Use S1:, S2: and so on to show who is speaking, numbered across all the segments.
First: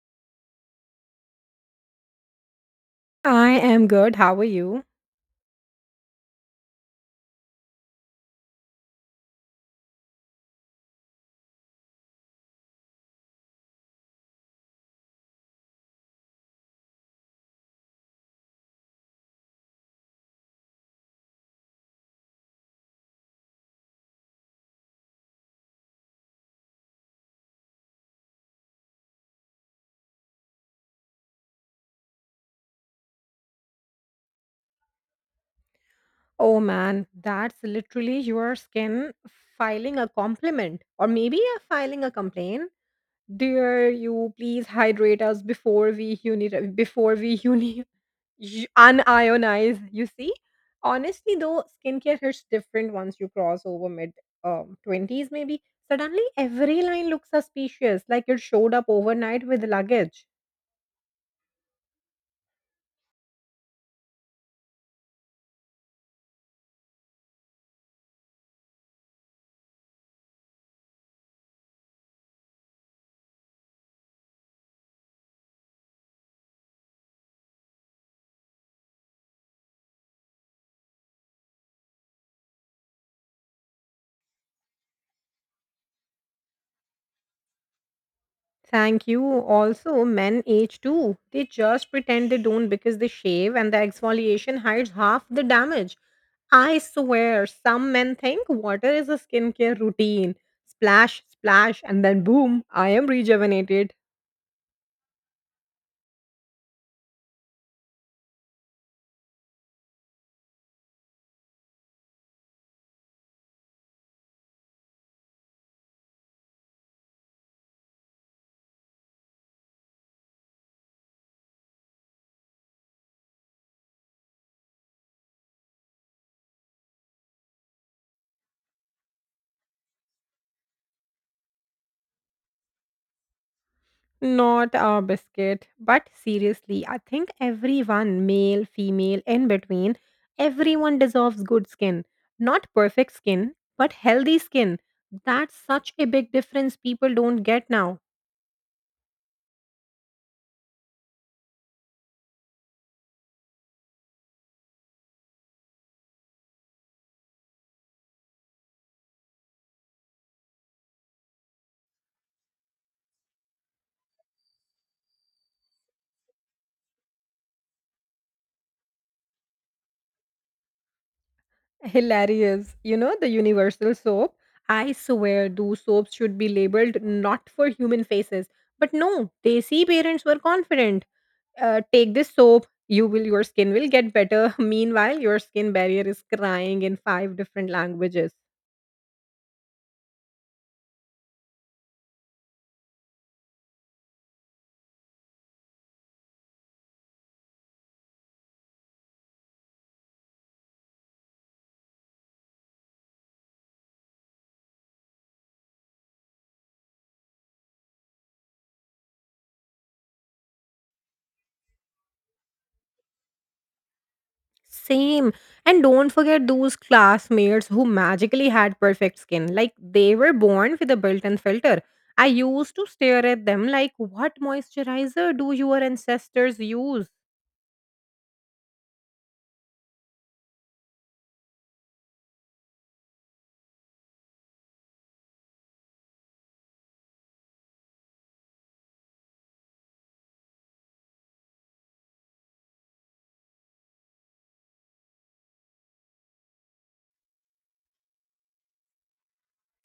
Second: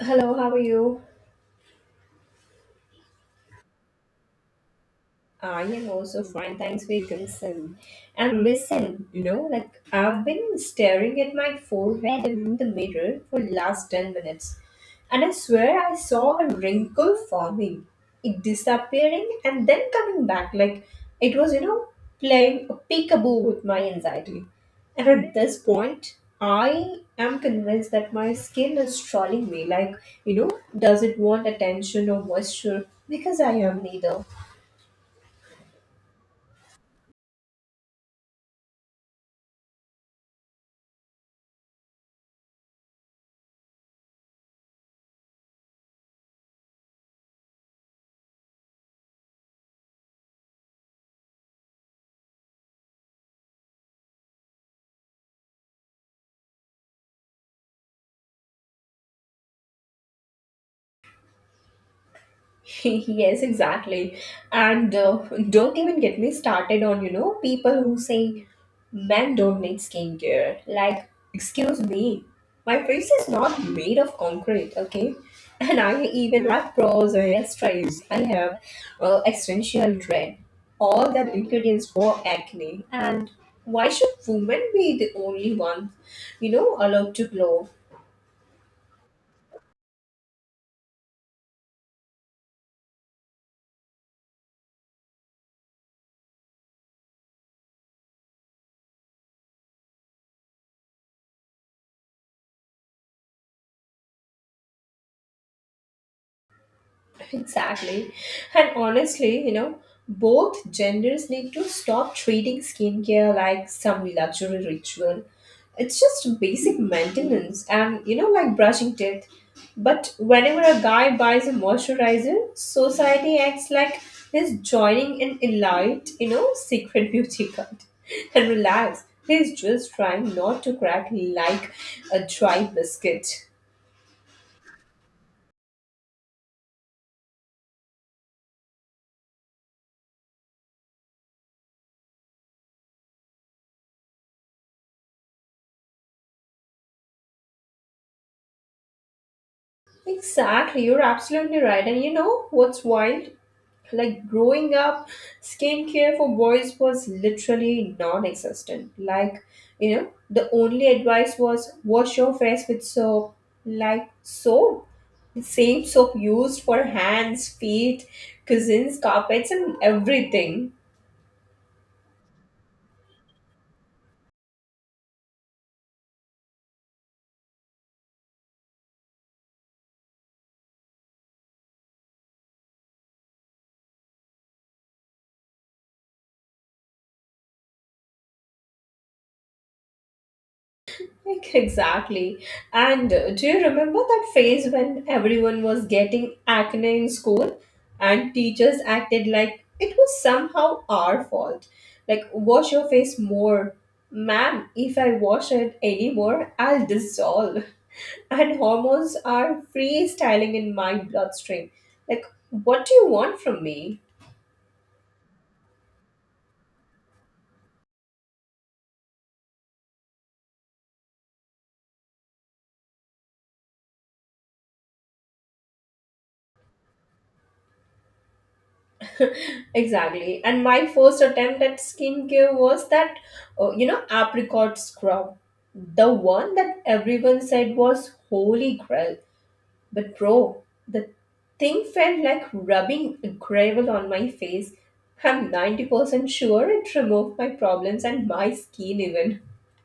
S1: Hello, how are you?
S2: I am good. How are you?
S1: I am also fine, thanks for your concern. And listen, you know, like I've been staring at my forehead in the mirror for the last 10 minutes, and I swear I saw a wrinkle forming, it disappearing and then coming back, like it was playing a peekaboo with my anxiety. And at this point, I am convinced that my skin is trolling me, like, you know, does it want attention or moisture? Because I am neither.
S2: Oh man, that's literally your skin filing a compliment or maybe a filing a complaint. Dear you, please hydrate us before we uni- before we uni- y- unionize. You see, honestly though, skincare hits different once you cross over mid twenties. Maybe suddenly every line looks suspicious, like it showed up overnight with luggage.
S1: Yes, exactly. And don't even get me started on, you know, people who say men don't need skincare. Like, excuse me, my face is not made of concrete, okay? And I even have pros I have stripes. I have essential dread, all that ingredients for acne. And why should women be the only ones, you know, allowed to glow?
S2: Thank you. Also, men age too. They just pretend they don't because they shave and the exfoliation hides half the damage. I swear, some men think water is a skincare routine. Splash, splash, and then boom, I am rejuvenated.
S1: Exactly. And honestly, you know, both genders need to stop treating skincare like some luxury ritual. It's just basic maintenance and, you know, like brushing teeth. But whenever a guy buys a moisturizer, society acts like he's joining an elite, you know, secret beauty cult. And relax, he's just trying not to crack like a dry biscuit.
S2: Not our biscuit. But seriously, I think everyone, male, female, in between, everyone deserves good skin. Not perfect skin, but healthy skin. That's such a big difference people don't get now.
S1: Exactly, you're absolutely right. And you know what's wild? Like growing up, skincare for boys was literally non existent. Like, you know, the only advice was wash your face with soap. Like, soap? The same soap used for hands, feet, cousins, carpets, and everything.
S2: Hilarious. You know, the universal soap? I swear those soaps should be labeled not for human faces. But no, Desi parents were confident. Take this soap, your skin will get better. Meanwhile, your skin barrier is crying in five different languages.
S1: Like, exactly. And do you remember that phase when everyone was getting acne in school and teachers acted like it was somehow our fault? Like, wash your face more. Ma'am, if I wash it anymore, I'll dissolve. And hormones are freestyling in my bloodstream. Like, what do you want from me?
S2: Same. And don't forget those classmates who magically had perfect skin. Like they were born with a built-in filter. I used to stare at them like, what moisturizer do your ancestors use?
S1: Exactly. And my first attempt at skincare was that, you know, apricot scrub. The one that everyone said was holy grail. But bro, the thing felt like rubbing gravel on my face. I'm 90% sure it removed my problems and my skin even.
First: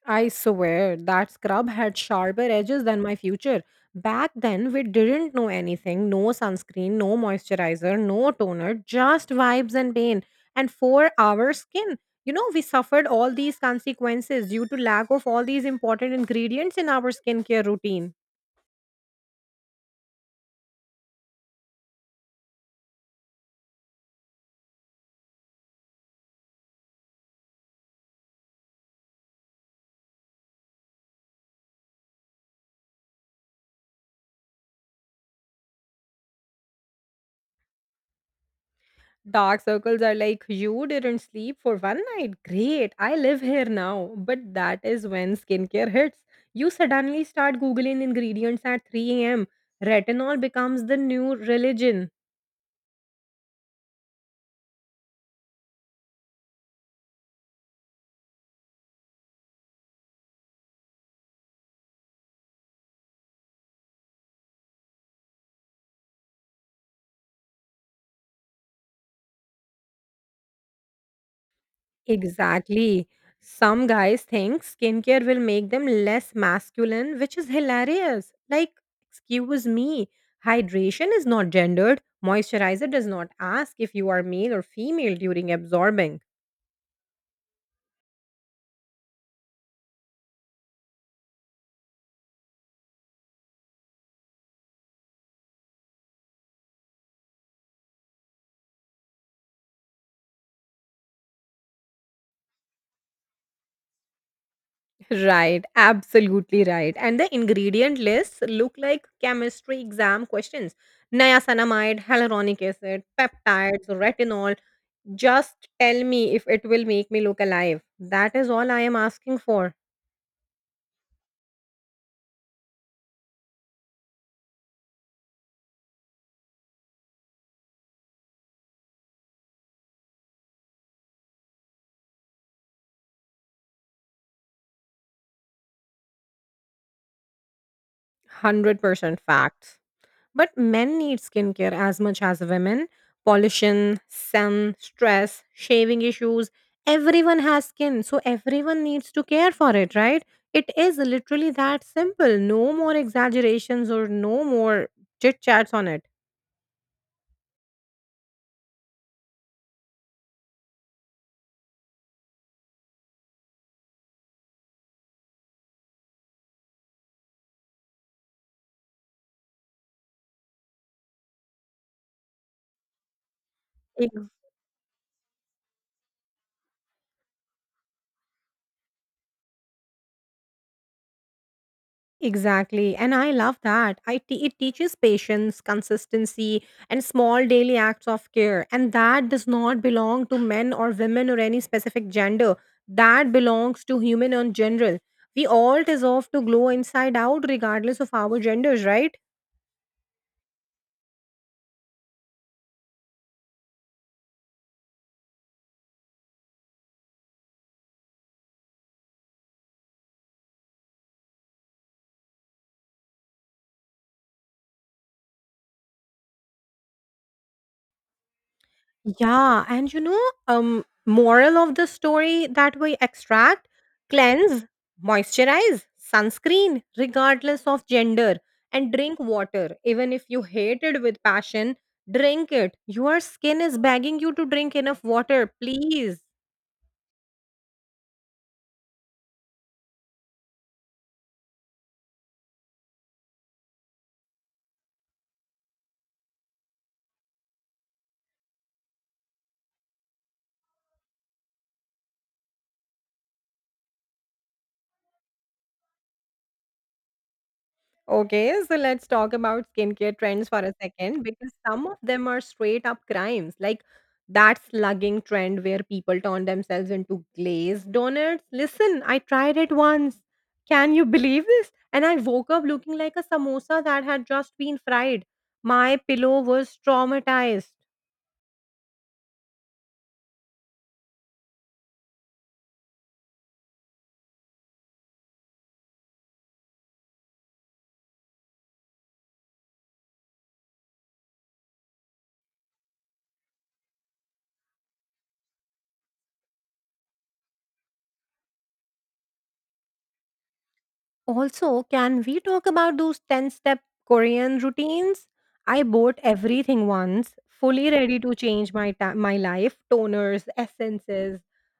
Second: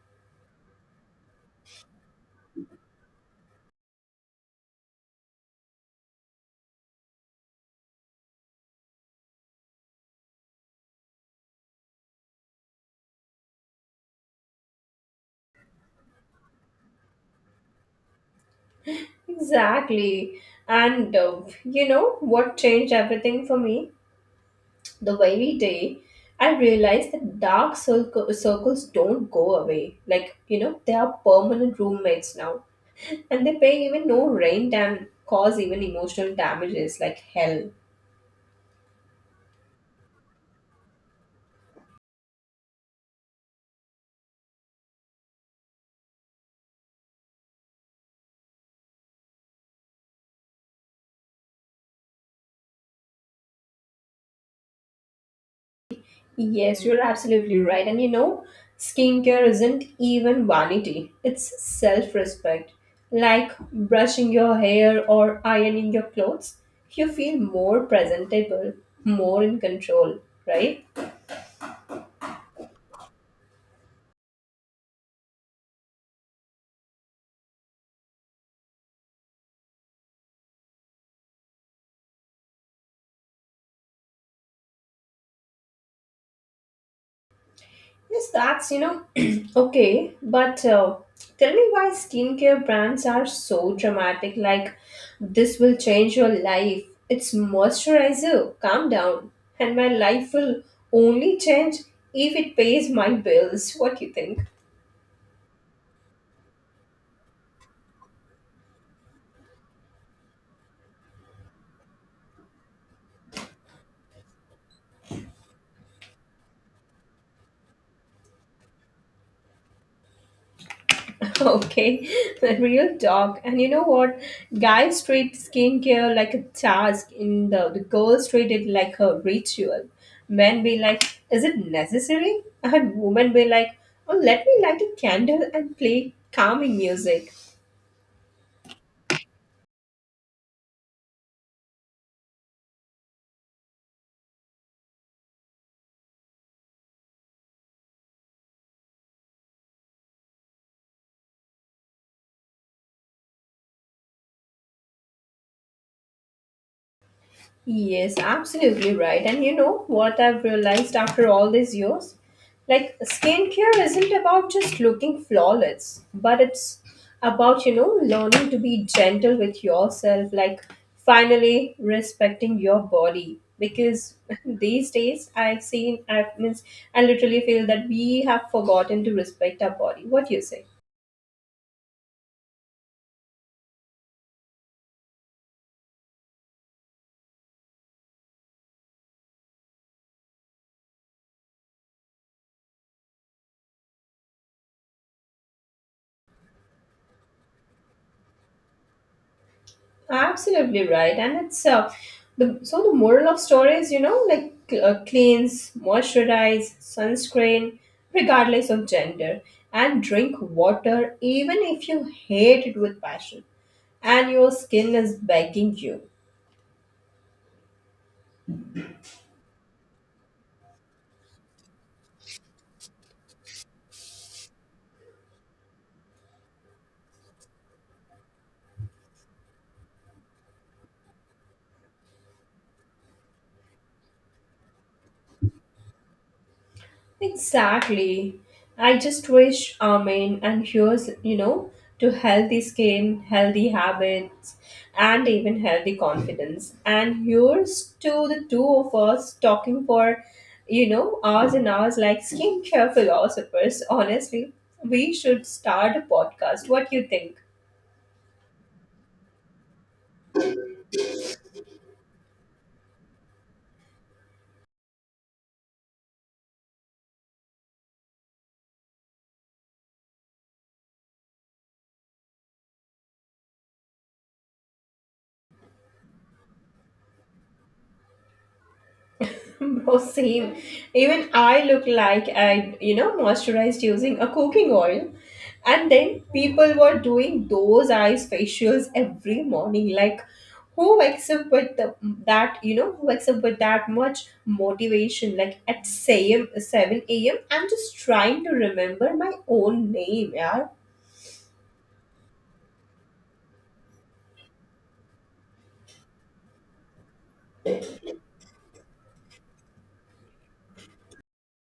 S2: I swear that scrub had sharper edges than my future. Back then, we didn't know anything, no sunscreen, no moisturizer, no toner, just vibes and pain. And for our skin, you know, we suffered all these consequences due to lack of all these important ingredients in our skincare routine.
S1: Exactly. And you know what changed everything for me? The very day I realized that circles don't go away. Like, you know, they are permanent roommates now. And they pay even no rain dam cause even emotional damages like hell.
S2: Dark circles are like, you didn't sleep for one night. Great, I live here now. But that is when skincare hits. You suddenly start Googling ingredients at 3 a.m. Retinol becomes the new religion.
S1: Yes, you're absolutely right. And you know, skincare isn't even vanity, it's self respect. Like brushing your hair or ironing your clothes, you feel more presentable, more in control, right?
S2: Exactly. Some guys think skincare will make them less masculine, which is hilarious. Like, excuse me, hydration is not gendered. Moisturizer does not ask if you are male or female during absorbing.
S1: Yes, that's, you know, okay, but tell me why skincare brands are so dramatic. Like, this will change your life. It's moisturizer. Calm down. And my life will only change if it pays my bills. What do you think?
S2: Right, absolutely right. And the ingredient lists look like chemistry exam questions. Niacinamide, hyaluronic acid, peptides, retinol. Just tell me if it will make me look alive. That is all I am asking for.
S1: Okay, the real talk. And you know what? Guys treat skincare like a task, in the girls treat it like a ritual. Men be like, is it necessary? And women be like, oh, let me light a candle and play calming music.
S2: 100% facts. But men need skincare as much as women. Pollution, sun, stress, shaving issues. Everyone has skin, so everyone needs to care for it, right? It is literally that simple. No more exaggerations or no more chit chats on it.
S1: Yes, absolutely right. And you know what I've realized after all these years? Like, skincare isn't about just looking flawless, but it's about, you know, learning to be gentle with yourself, like finally respecting your body. Because these days I've seen, I means I literally feel that we have forgotten to respect our body. What do you say?
S2: Exactly. And I love that. It teaches patience, consistency, and small daily acts of care. And that does not belong to men or women or any specific gender. That belongs to human in general. We all deserve to glow inside out regardless of our genders, right?
S1: Absolutely right, and it's the moral of stories, you know, like cleanse, moisturize, sunscreen, regardless of gender, and drink water even if you hate it with passion, and your skin is begging you.
S2: Yeah, and you know, moral of the story that we extract: cleanse, moisturize, sunscreen, regardless of gender, and drink water. Even if you hate it with passion, drink it. Your skin is begging you to drink enough water, please.
S1: Exactly. I just wish Amen and here's, you know, to healthy skin, healthy habits, and even healthy confidence. And here's to the two of us talking for, you know, hours and hours like skincare philosophers. Honestly, we should start a podcast. What do you think?
S2: Okay, so let's talk about skincare trends for a second because some of them are straight up crimes. Like that slugging trend where people turn themselves into glazed donuts. Listen, I tried it once. Can you believe this? And I woke up looking like a samosa that had just been fried. My pillow was traumatized.
S1: Bro, same. Even I look like I, you know, moisturized using a cooking oil. And then people were doing those eyes facials every morning. Like, who wakes up with you know, who wakes up with that much motivation? Like at 7 a.m., I'm just trying to remember my own name, yeah.
S2: Also, can we talk about those 10 step Korean routines? I bought everything once, fully ready to change my life, toners, essences,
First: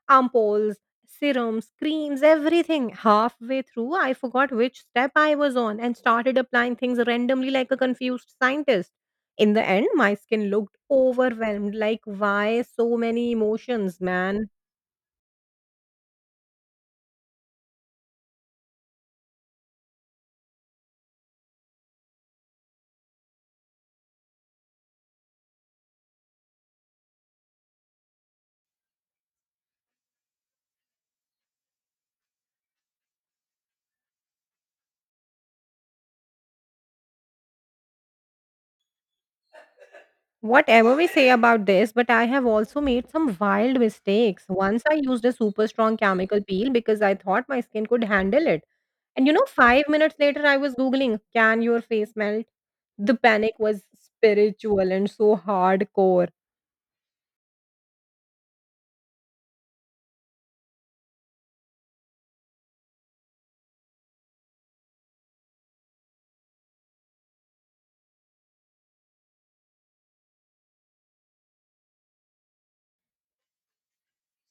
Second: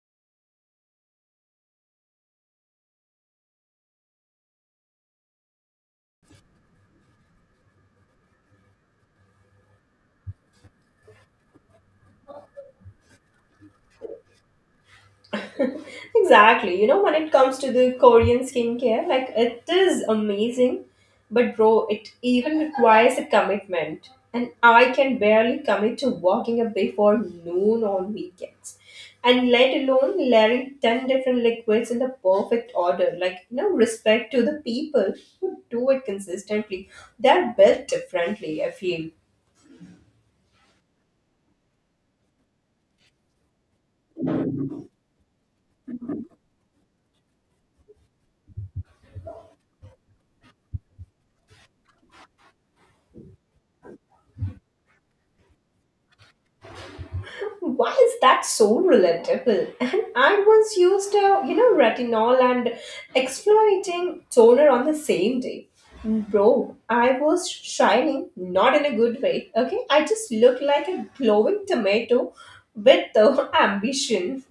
S2: ampoules, serums, creams, everything. Halfway through, I forgot which step I was on and started applying things randomly like a confused scientist. In the end, my skin looked overwhelmed like why so many emotions, man?
S1: Exactly. You know, when it comes to the Korean skincare, like it is amazing, but bro, it even requires a commitment. And I can barely commit to waking up before noon on weekends. And let alone layering 10 different liquids in the perfect order. Like, you know, respect to the people who do it consistently. They're built differently, I feel.
S2: Whatever we say about this, but I have also made some wild mistakes. Once I used a super strong chemical peel because I thought my skin could handle it. And you know, 5 minutes later, I was Googling, can your face melt? The panic was spiritual and so hardcore.
S1: And why is that so relatable? And I once used a, you know, retinol and exfoliating toner on the same day. Bro, I was shining, not in a good way. Okay, I just looked like a glowing tomato with the ambition.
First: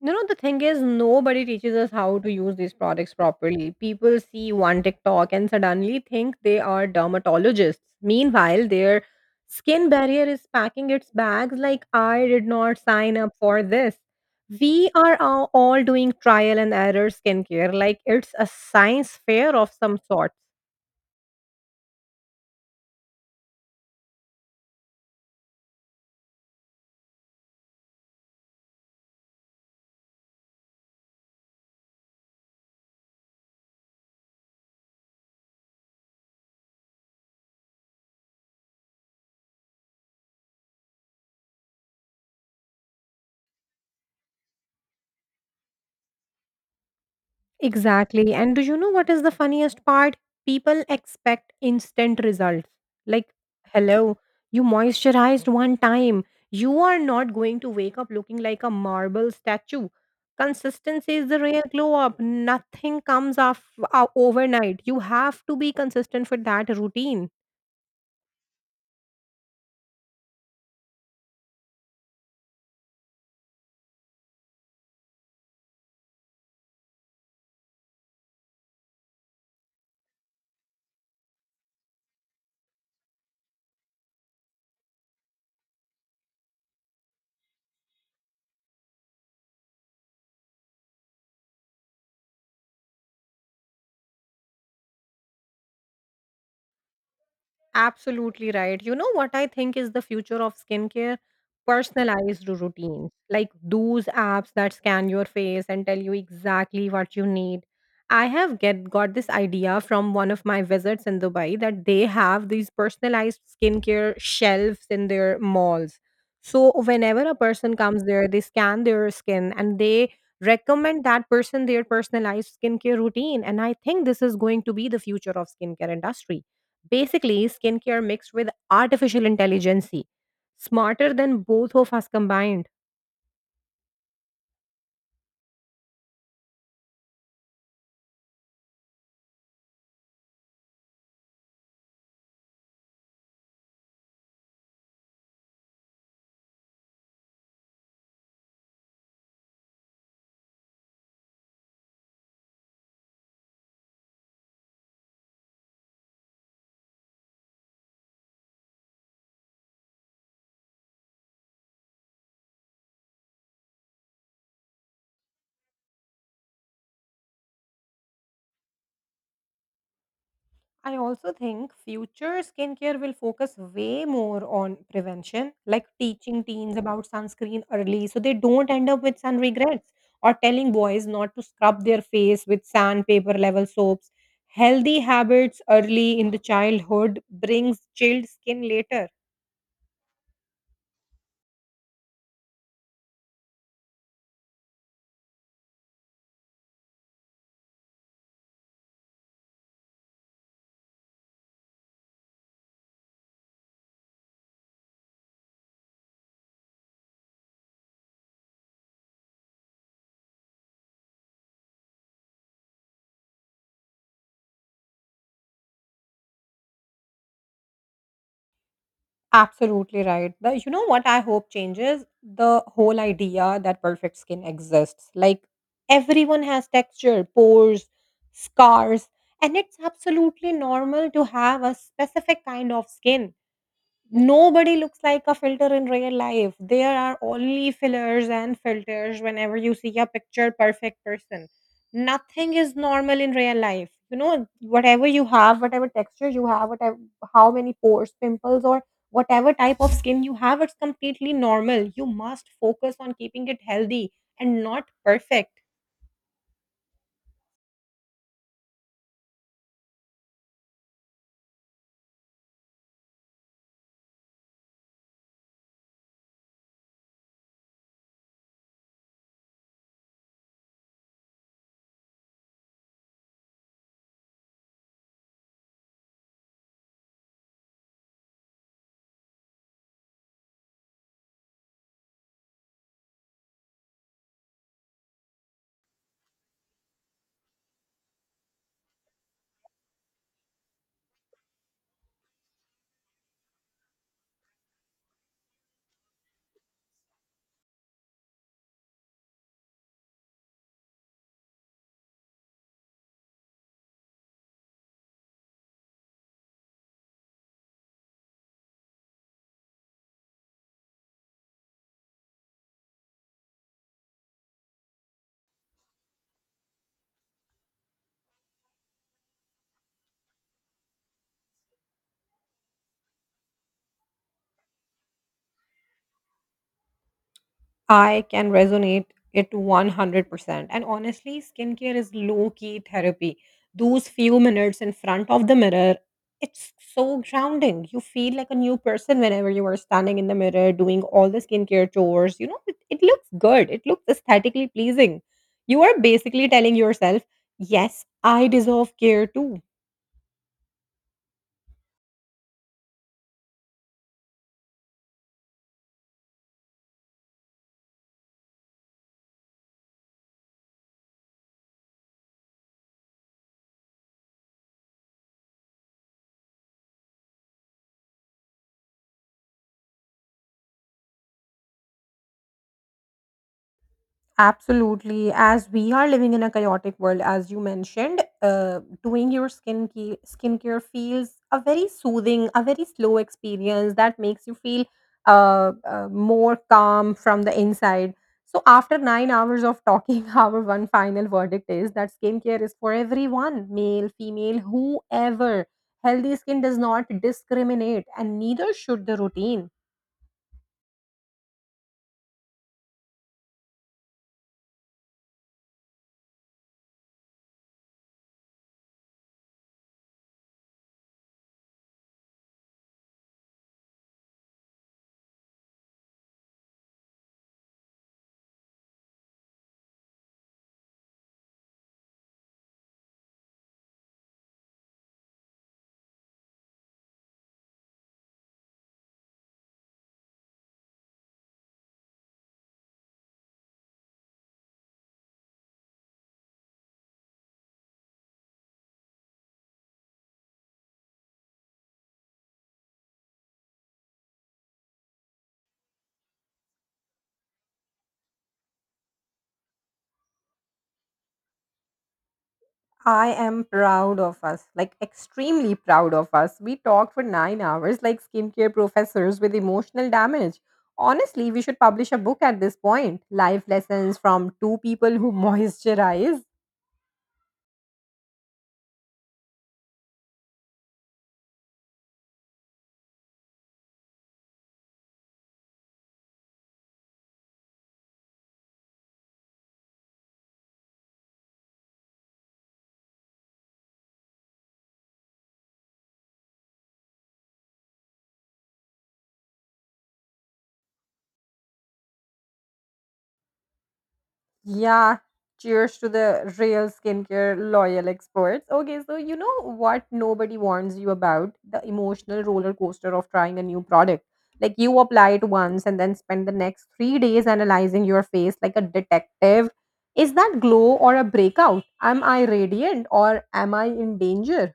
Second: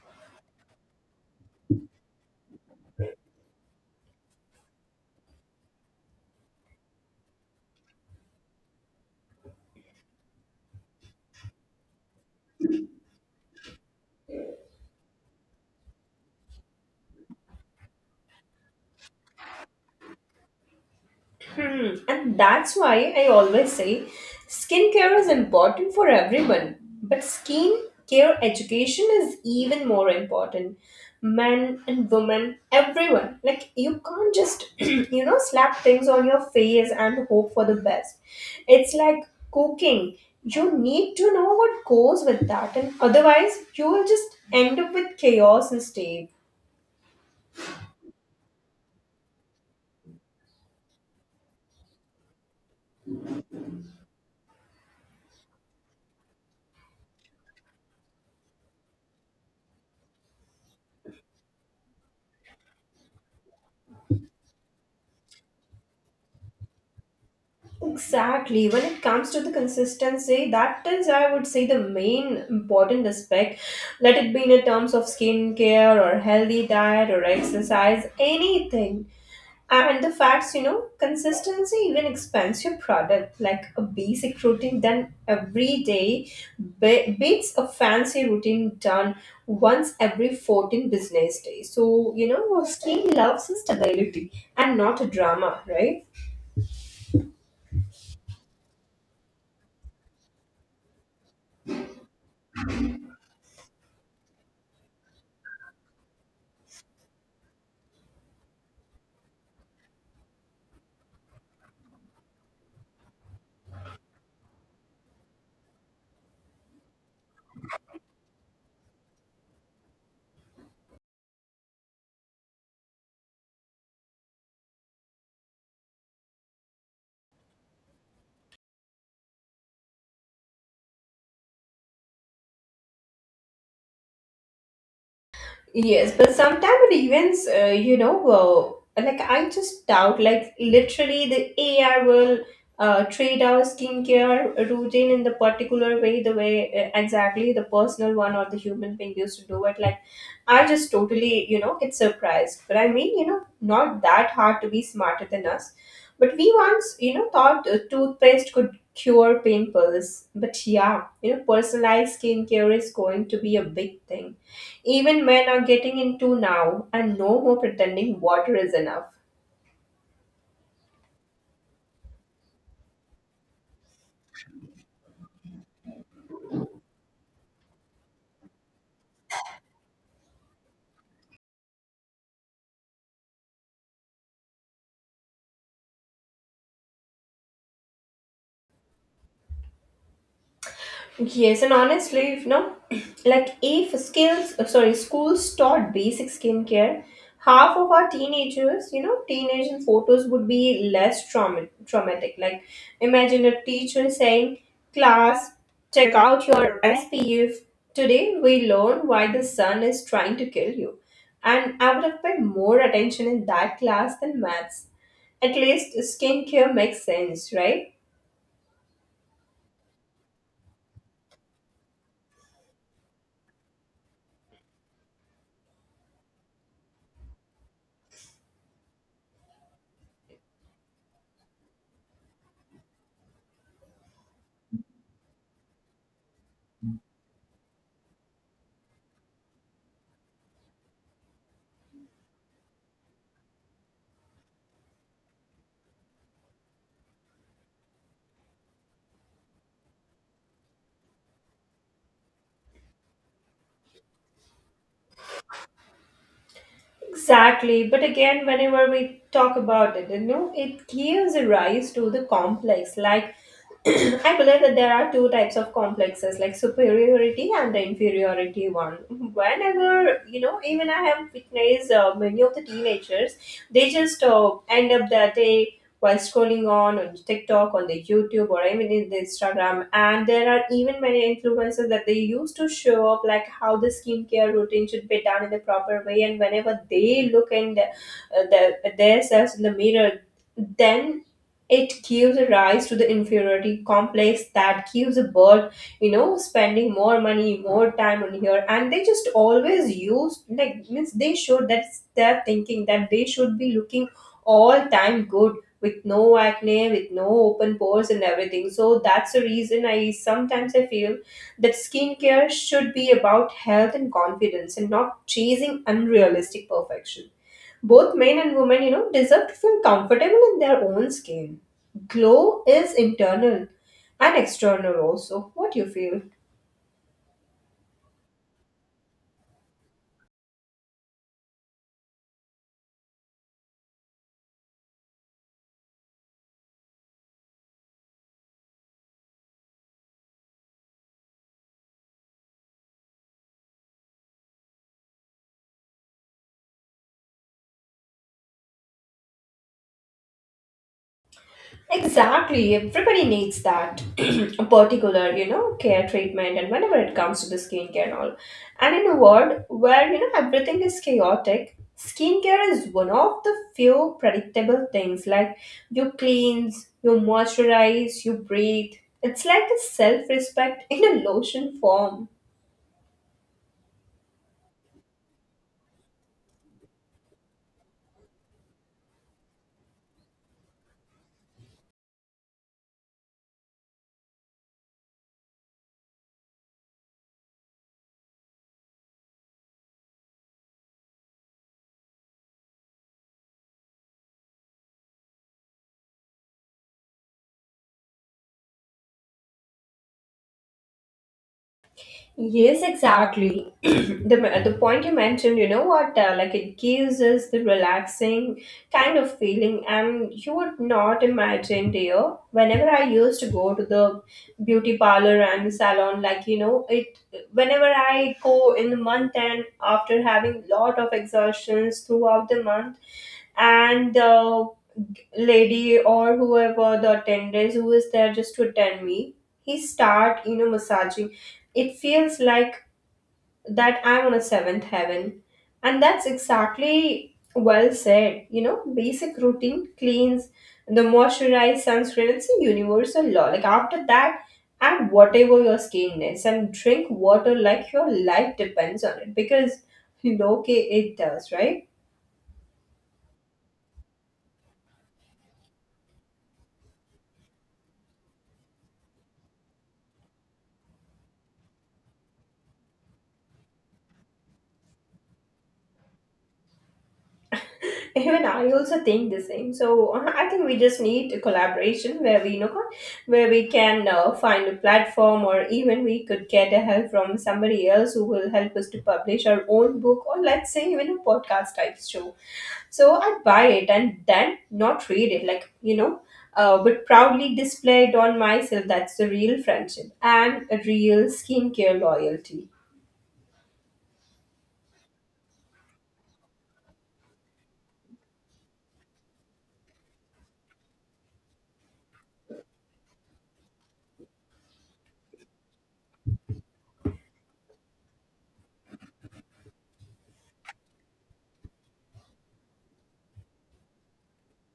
S2: You know, the thing is, nobody teaches us how to use these products properly. People see one TikTok and suddenly think they are dermatologists. Meanwhile, their skin barrier is packing its bags like, I did not sign up for this. We are all doing trial and error skincare like it's a science fair of some sort.
S1: Hmm. And that's why I always say skincare is important for everyone, but skincare education is even more important. Men and women, everyone. Like, you can't just, you know, slap things on your face and hope for the best. It's like cooking. You need to know what goes with that, and otherwise, you will just end up with chaos instead.
S2: Exactly. And do you know what is the funniest part? People expect instant results. Like, hello, you moisturized one time. You are not going to wake up looking like a marble statue. Consistency is the real glow up. Nothing comes off overnight. You have to be consistent for that routine.
S1: Exactly. When it comes to the consistency, that is, I would say, the main important aspect. Let it be in terms of skincare or healthy diet or exercise, anything. And the facts, you know, consistency even expands your product. Like a basic routine done every day beats a fancy routine done once every 14 business days. So, you know, your skin loves stability and not a drama, right?
S2: Absolutely right. You know what I think is the future of skincare? Personalized routines, like those apps that scan your face and tell you exactly what you need. I have get got this idea from one of my visits in Dubai that they have these personalized skincare shelves in their malls. So whenever a person comes there, they scan their skin and they recommend that person their personalized skincare routine. And I think this is going to be the future of skincare industry. Basically, skincare mixed with artificial intelligence, smarter than both of us combined.
S1: Yes, but sometimes it events, you know, like I just doubt, like literally the AI will treat our skincare routine in the particular way, the way exactly the personal one or the human being used to do it. Like, I just totally, you know, get surprised. But I mean, you know, not that hard to be smarter than us. But we once, you know, thought toothpaste could cure pimples. But yeah, you know, personalized skincare is going to be a big thing. Even men are getting into now, and no more pretending water is enough.
S2: I also think future skincare will focus way more on prevention, like teaching teens about sunscreen early so they don't end up with sun regrets, or telling boys not to scrub their face with sandpaper level soaps. Healthy habits early in the childhood brings chilled skin later.
S1: Yes, and honestly, if no, like if schools taught basic skincare, half of our teenagers, you know, teenage and photos would be less traumatic. Like, imagine a teacher saying, "Class, check out your SPF. Today we learn why the sun is trying to kill you," and I would have paid more attention in that class than maths. At least skincare makes sense, right?
S2: Absolutely right. You know what I hope changes? The whole idea that perfect skin exists. Like everyone has texture, pores, scars, and it's absolutely normal to have a specific kind of skin. Nobody looks like a filter in real life. There are only fillers and filters whenever you see a picture perfect person. Nothing is normal in real life. You know, whatever you have, whatever texture you have, whatever how many pores, pimples, or whatever type of skin you have, it's completely normal. You must focus on keeping it healthy and not perfect.
S1: Exactly, but again, whenever we talk about it, you know, it gives a rise to the complex. Like, I believe that there are two types of complexes, like superiority and the inferiority one. Whenever you know, even I have witnessed many of the teenagers, they just end up that they while scrolling on TikTok, on the YouTube, or even in the Instagram. And there are even many influencers that they use to show up like how the skincare routine should be done in the proper way. And whenever they look in themselves in the mirror, then it gives a rise to the inferiority complex that gives a bird, you know, spending more money more time on here, and they just always use like means they should, that's their thinking, that they should be looking all time good with no acne, with no open pores and everything. So that's the reason I sometimes I feel that skincare should be about health and confidence and not chasing unrealistic perfection. Both men and women, you know, deserve to feel comfortable in their own skin. Glow is internal and external also. What do you feel?
S2: I can resonate it 100%. And honestly, skincare is low key therapy. Those few minutes in front of the mirror, it's so grounding. You feel like a new person whenever you are standing in the mirror doing all the skincare chores. You know, it looks good, it looks aesthetically pleasing. You are basically telling yourself, yes, I deserve care too.
S1: Exactly. Everybody needs that a particular, you know, care treatment and whenever it comes to the skincare and all. And in a world where, you know, everything is chaotic, skincare is one of the few predictable things. Like you cleanse, you moisturize, you breathe. It's like a self-respect in a lotion form.
S2: Absolutely. As we are living in a chaotic world, as you mentioned, doing your skincare feels a very soothing, a very slow experience that makes you feel more calm from the inside. So, after 9 hours of talking, our one final verdict is that skincare is for everyone, male, female, whoever. Healthy skin does not discriminate, and neither should the routine.
S1: Yes, exactly. The point you mentioned, you know what? Like it gives us the relaxing kind of feeling, and you would not imagine, dear. Whenever I used to go to the beauty parlor and salon, like you know, it. Whenever I go in the month and after having lot of exhaustions throughout the month, and the lady or whoever the attendant who is there just to attend me, he start you know massaging. It feels like that I'm on a seventh heaven. And that's exactly well said. You know, basic routine cleans, the moisturized sunscreen, it's a universal law. Like after that, add whatever your skin needs and drink water like your life depends on it because you know, okay, it does, right?
S2: I am proud of us, like extremely proud of us. We talked for 9 hours like skincare professors with emotional damage. Honestly, we should publish a book at this point. Life lessons from two people who moisturize.
S1: Even I also think the same. I think we just need a collaboration where we where we can find a platform, or even we could get a help from somebody else who will help us to publish our own book, or let's say even a podcast type show. So I buy it and then not read it, like but proudly display it on myself. That's the real friendship and a real skincare loyalty.
S2: Yeah, cheers to the real skincare loyal experts. Okay, so you know what nobody warns you about? The emotional roller coaster of trying a new product. Like you apply it once and then spend the next 3 days analyzing your face like a detective. Is that glow or a breakout? Am I radiant or am I in danger?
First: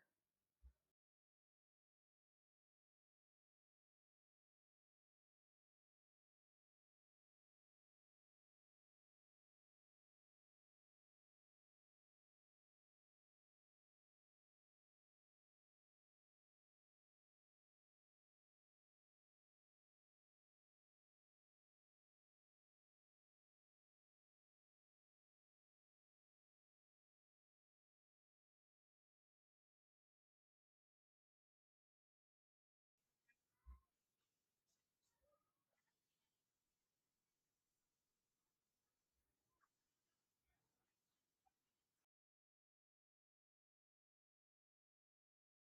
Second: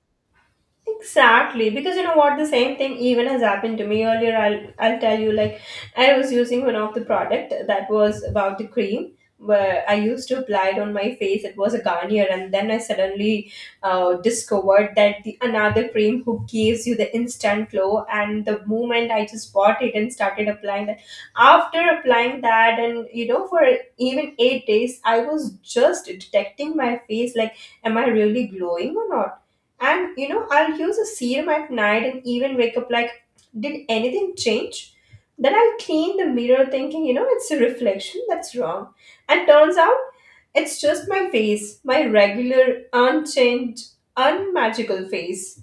S1: Exactly, because you know what, the same thing even has happened to me earlier. I'll tell you, like I was using one of the product that was about the cream, where I used to apply it on my face. It was a Garnier, and then I suddenly discovered that the another cream who gives you the instant glow. And the moment I just bought it and started applying that, after applying that, and you know, for even 8 days, I was just detecting my face, like, am I really glowing or not? And you know, I'll use a serum at night and even wake up like, did anything change? Then I'll clean the mirror thinking, you know, it's a reflection that's wrong. And turns out it's just my face, my regular, unchanged, unmagical face.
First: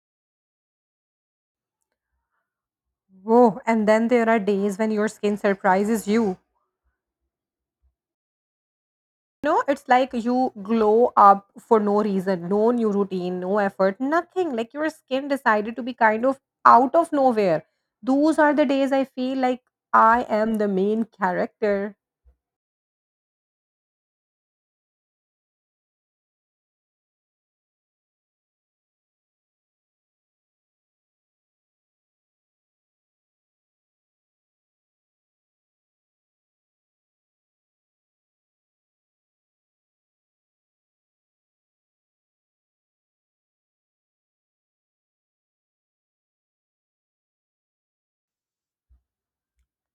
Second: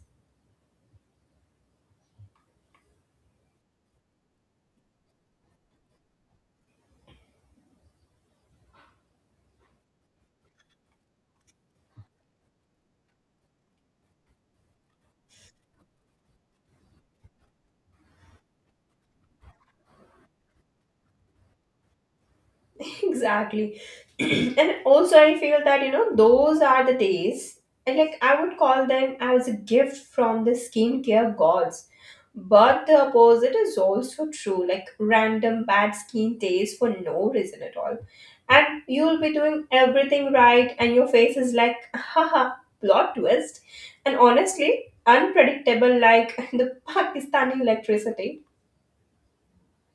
S2: Whoa, and then there are days when your skin surprises you. No, it's like you glow up for no reason, no new routine, no effort, nothing. Like your skin decided to be kind of out of nowhere. Those are the days I feel like I am the main character.
S1: Exactly. and also I feel that, you know, those are the days, and like I would call them as a gift from the skincare gods. But the opposite is also true, like random bad skin days for no reason at all. And you'll be doing everything right, and your face is like, haha, plot twist. And honestly unpredictable, like the Pakistani electricity.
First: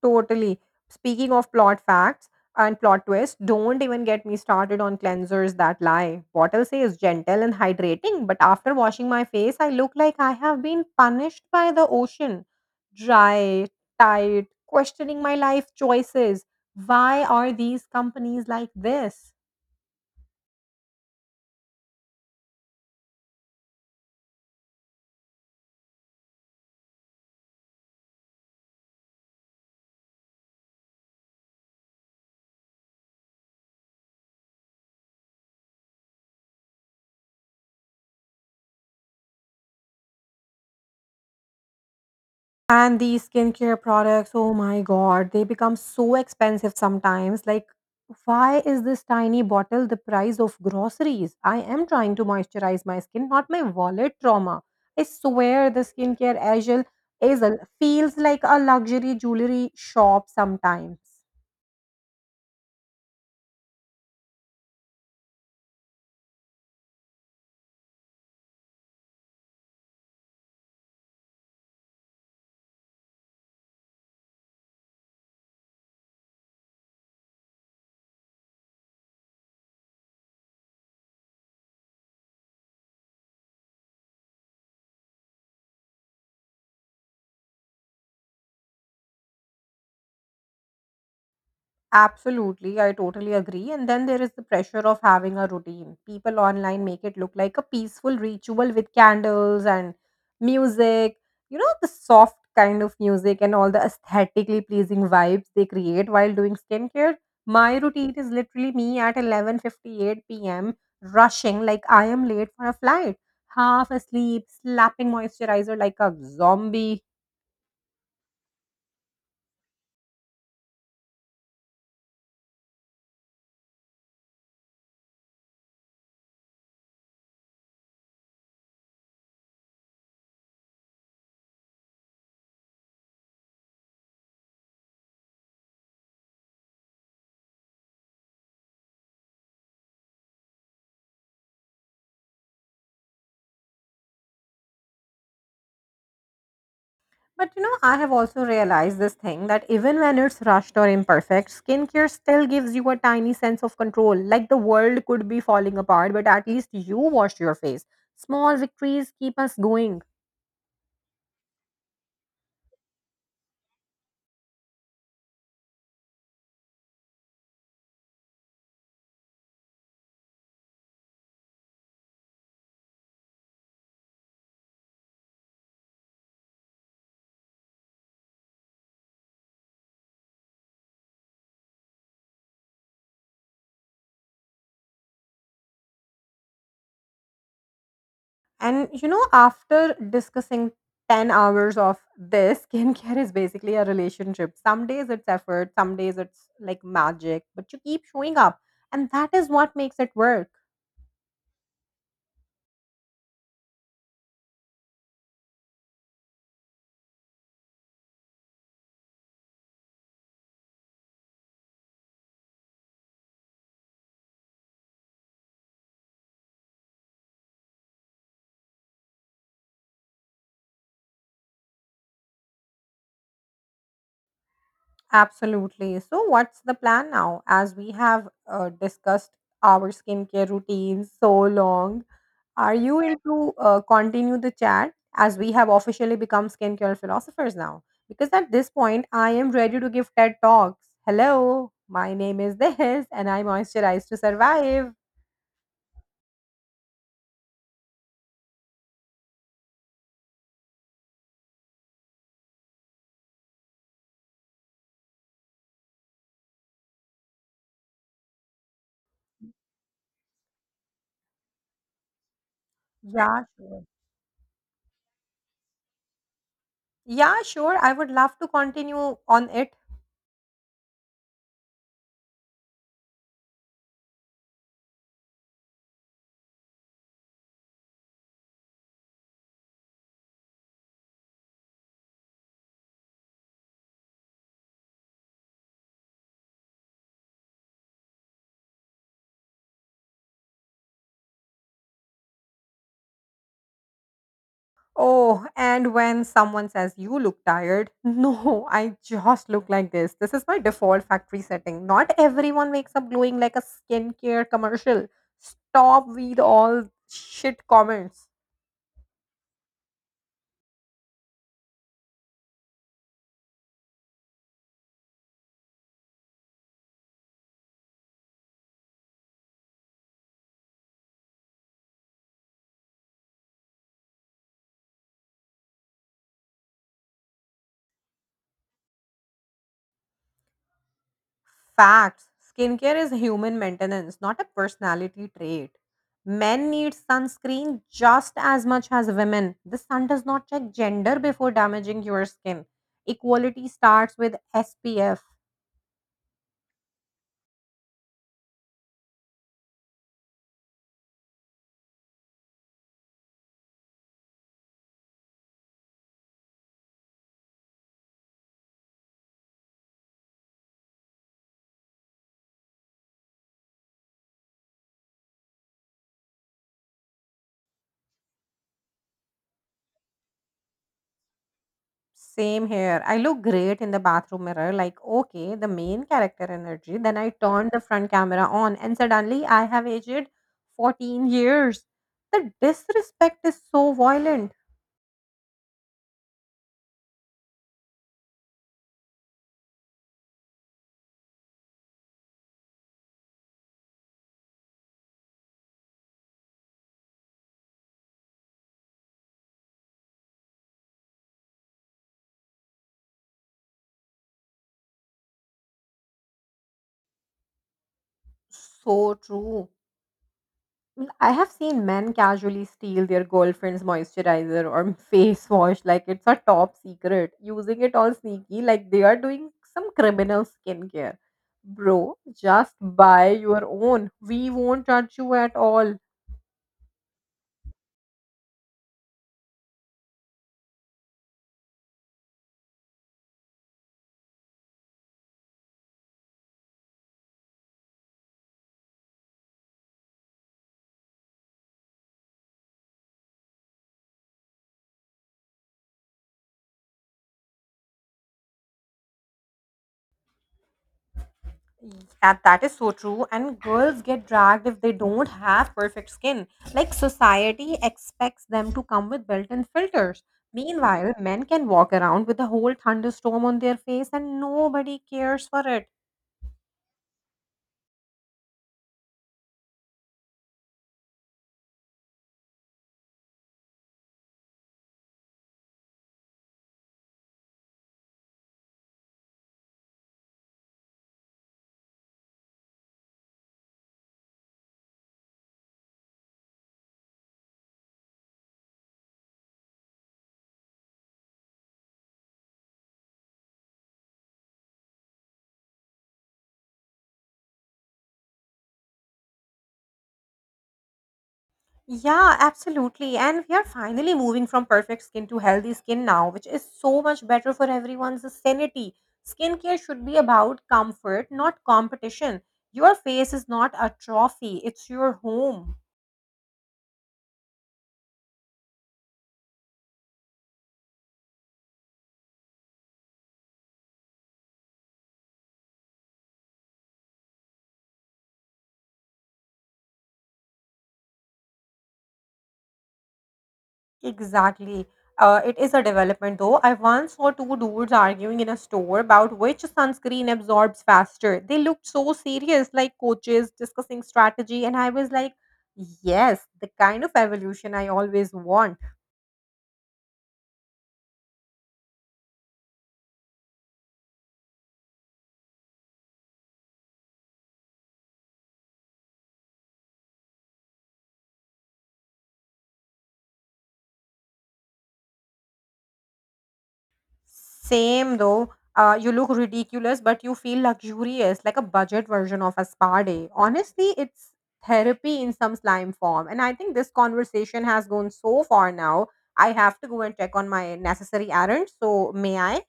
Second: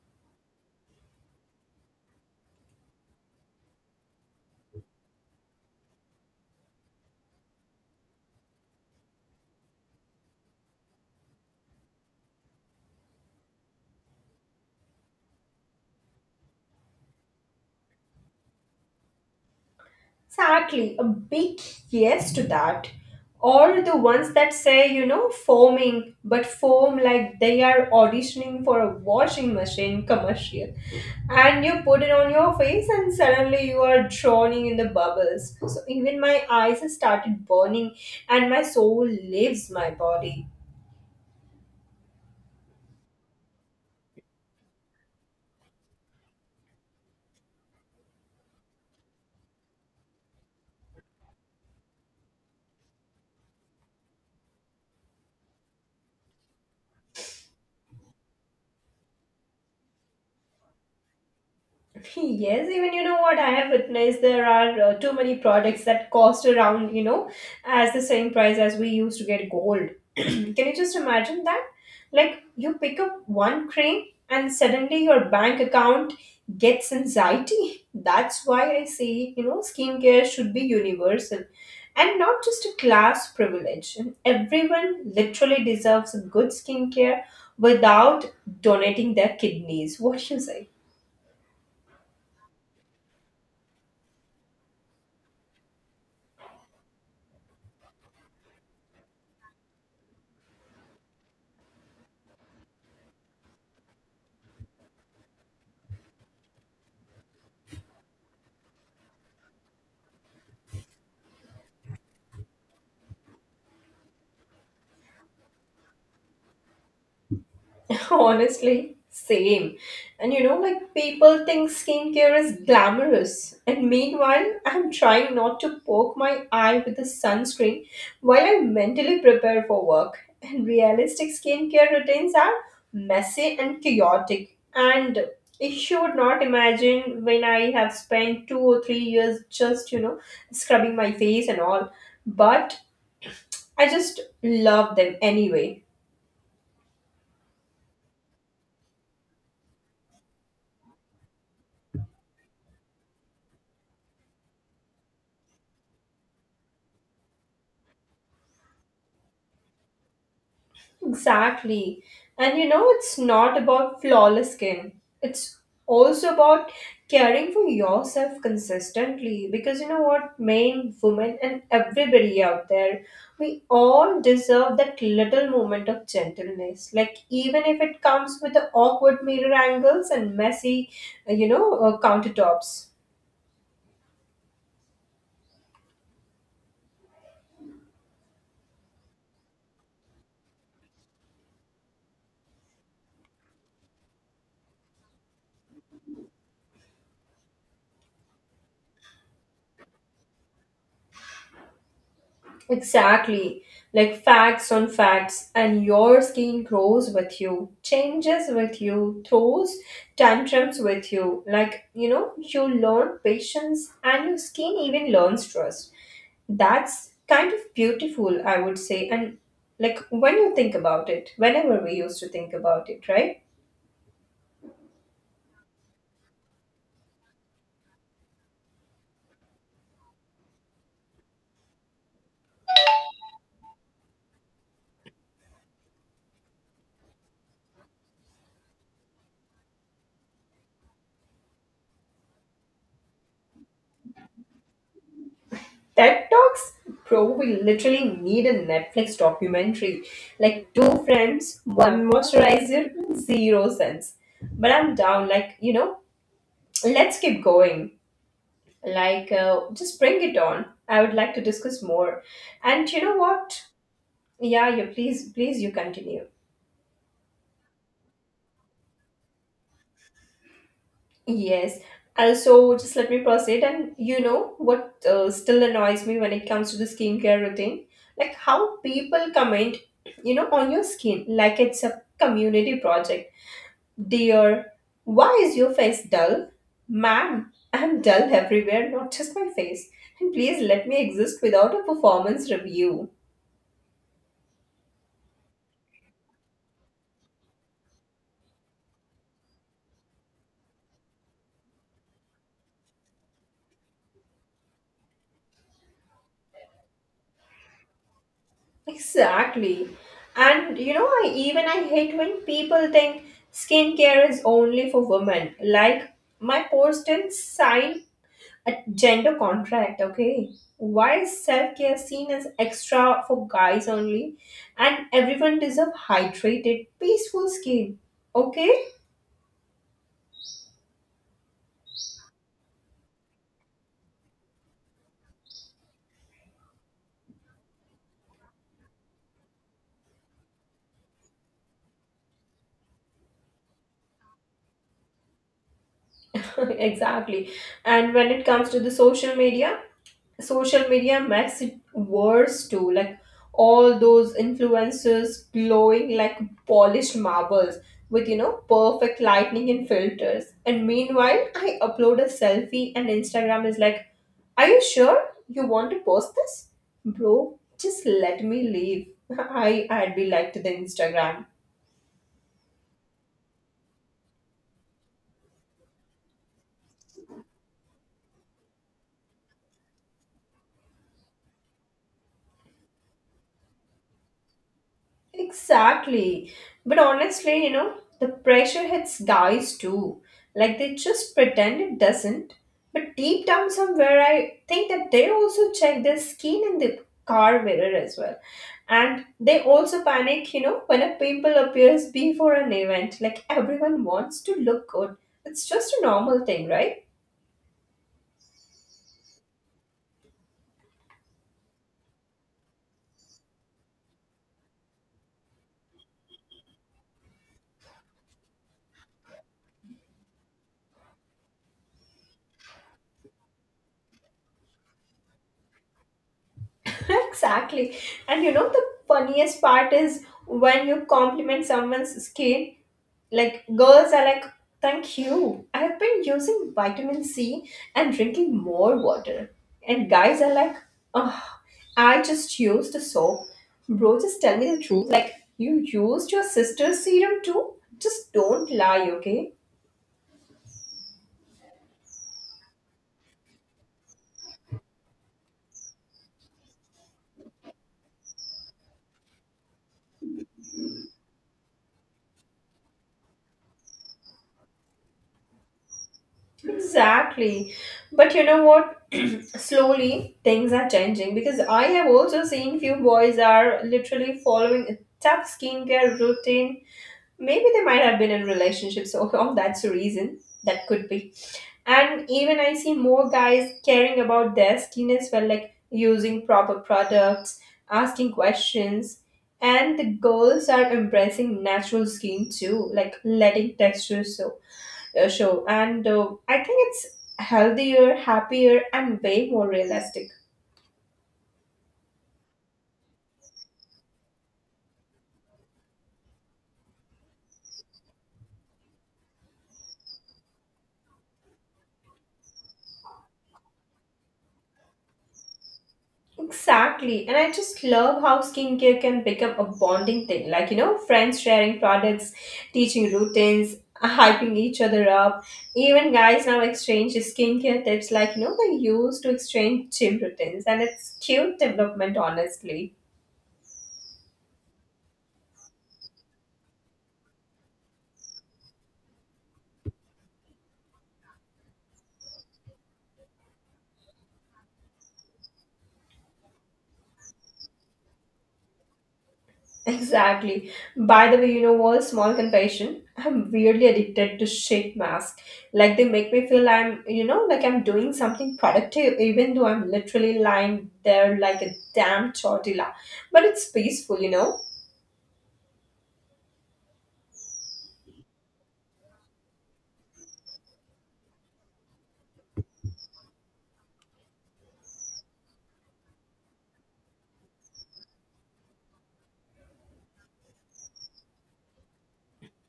S2: Totally. Speaking of plot facts and plot twists, don't even get me started on cleansers that lie. What I'll say is gentle and hydrating, but after washing my face, I look like I have been punished by the ocean. Dry, tight, questioning my life choices. Why are these companies like this?
S1: Exactly, a big yes to that. Or the ones that say, you know, foaming, but foam like they are auditioning for a washing machine commercial. And you put it on your face, and suddenly you are drowning in the bubbles. So even my eyes started burning, and my soul leaves my body.
S2: And these skincare products, oh my god, they become so expensive sometimes. Like, why is this tiny bottle the price of groceries? I am trying to moisturize my skin, not my wallet trauma. I swear the skincare aisle Azel feels like a luxury jewelry shop sometimes.
S1: Yes, even you know what I have witnessed, there are too many products that cost around, you know, as the same price as we used to get gold. Can you just imagine that? Like, you pick up one cream and suddenly your bank account gets anxiety. That's why I say, you know, skincare should be universal and not just a class privilege. And everyone literally deserves a good skincare without donating their kidneys. What do you say?
S2: Absolutely, I totally agree. And then there is the pressure of having a routine. People online make it look like a peaceful ritual with candles and music, you know, the soft kind of music and all the aesthetically pleasing vibes they create while doing skincare. My routine is literally me at 11:58 p.m. rushing like I am late for a flight, half asleep, slapping moisturizer like a zombie.
S1: Honestly, same. And you know, like people think skincare is glamorous. And meanwhile, I'm trying not to poke my eye with the sunscreen while I mentally prepare for work. And realistic skincare routines are messy and chaotic. And if you would not imagine when I have spent 2 or 3 years just, you know, scrubbing my face and all. But I just love them anyway.
S2: But you know, I have also realized this thing that even when it's rushed or imperfect, skincare still gives you a tiny sense of control. Like the world could be falling apart, but at least you washed your face. Small victories keep us going.
S1: Exactly. And you know, it's not about flawless skin. It's also about caring for yourself consistently, because you know what, men, women, and everybody out there, we all deserve that little moment of gentleness. Like, even if it comes with the awkward mirror angles and messy, countertops.
S2: And you know, after discussing 10 hours of this, skincare is basically a relationship. Some days it's effort, some days it's like magic, but you keep showing up. And that is what makes it work.
S1: Exactly. Like facts on facts, and your skin grows with you, changes with you, throws tantrums with you. Like, you know, you learn patience, and your skin even learns trust. That's kind of beautiful, I would say. And like when you think about it, whenever we used to think about it, right?
S2: Absolutely. So, what's the plan now? As we have discussed our skincare routines so long, are you into continue the chat as we have officially become skincare philosophers now? Because at this point, I am ready to give TED talks. Hello, my name is this, and I moisturize to survive.
S1: TED Talks, bro, we literally need a Netflix documentary. Like two friends, one moisturizer, 0 cents. But I'm down, like, you know, let's keep going. Like, just bring it on. I would like to discuss more. And you know
S2: Yeah,
S1: what?
S2: sure.
S1: Yeah, you please, please, you continue.
S2: Yeah, sure. I would love to continue on it.
S1: Yes. Also, just let me proceed. And you know what still annoys me when it comes to the skincare routine? Like how people comment, you know, on your skin like it's a community project. Dear, why is your face dull? Ma'am, I'm dull everywhere, not just my face. And please let me exist without a performance review.
S2: Oh, and when someone says you look tired, no, I just look like this. This is my default factory setting. Not everyone wakes up glowing like a skincare commercial. Stop with all shit comments.
S1: Exactly. And you know, I hate when people think skincare is only for women. Like my post didn't sign a gender contract, okay? Why is self-care seen as extra for guys only? And everyone deserve hydrated, peaceful skin. Okay?
S2: Facts. Skincare is human maintenance, not a personality trait. Men need sunscreen just as much as women. The sun does not check gender before damaging your skin. Equality starts with SPF.
S1: exactly. And when it comes to the social media makes it worse too. Like all those influencers glowing like polished marbles with, you know, perfect lighting and filters. And meanwhile, I upload a selfie and Instagram is like, "Are you sure you want to post this, bro? Just let me leave." I'd be like to the Instagram.
S2: Same here. I look great in the bathroom mirror, like, okay, the main character energy. Then I turn the front camera on, and suddenly I have aged 14 years. The disrespect is so violent.
S1: Exactly. But honestly, you know, the pressure hits guys too. Like they just pretend it doesn't. But deep down somewhere, I think that they also check their skin in the car mirror as well. And they also panic, you know, when a pimple appears before an event. Like everyone wants to look good. It's just a normal thing, right?
S2: So true. I have seen men casually steal their girlfriend's moisturizer or face wash like it's a top secret, using it all sneaky, like they are doing some criminal skincare. Bro, just buy your own. We won't judge you at all.
S1: Exactly. And you know, the funniest part is when you compliment someone's skin. Like girls are like, thank you. I have been using vitamin C and drinking more water. And guys are like, oh, I just used the soap. Bro, just tell me the truth. Like you used your sister's serum too. Just don't lie, okay?
S2: Yeah, that is so true. And girls get dragged if they don't have perfect skin. Like society expects them to come with built in filters. Meanwhile, men can walk around with a whole thunderstorm on their face and nobody cares for it.
S1: Exactly. But you know what? Slowly things are changing, because I have also seen few boys are literally following a tough skincare routine. Maybe they might have been in relationships, so oh, that's a reason. That could be. And even I see more guys caring about their skin as well, like using proper products, asking questions. And the girls are embracing natural skin too, like letting textures show. And I think it's healthier, happier, and way more realistic.
S2: Yeah, absolutely. And we are finally moving from perfect skin to healthy skin now, which is so much better for everyone's sanity. Skincare should be about comfort, not competition. Your face is not a trophy, it's your home.
S1: Exactly. And I just love how skincare can become a bonding thing. Like, you know, friends sharing products, teaching routines, hyping each other up. Even guys now exchange skincare tips, like, you know, they used to exchange gym routines. And it's cute development, honestly.
S2: Exactly. It is a development though. I once saw two dudes arguing in a store about which sunscreen absorbs faster. They looked so serious, like coaches discussing strategy, and I was like, yes, the kind of evolution I always want.
S1: Exactly. By the way, you know what? Small confession. I'm weirdly addicted to shit masks. Like they make me feel I'm, you know, like I'm doing something productive, even though I'm literally lying there like a damn tortilla. But it's peaceful, you know.
S2: Same though. You look ridiculous, but you feel luxurious, like a budget version of a spa day. Honestly, it's therapy in some slime form. And I think this conversation has gone so far now. I have to go and check on my necessary errands. So, may I?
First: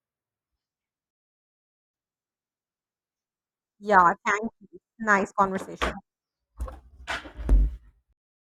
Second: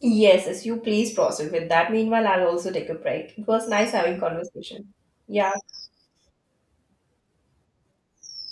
S1: Yes, yes. You please proceed with that. Meanwhile, I'll also take a break. It was nice
S2: Yeah,
S1: having
S2: thank you.
S1: conversation.
S2: Nice
S1: Yeah.
S2: conversation.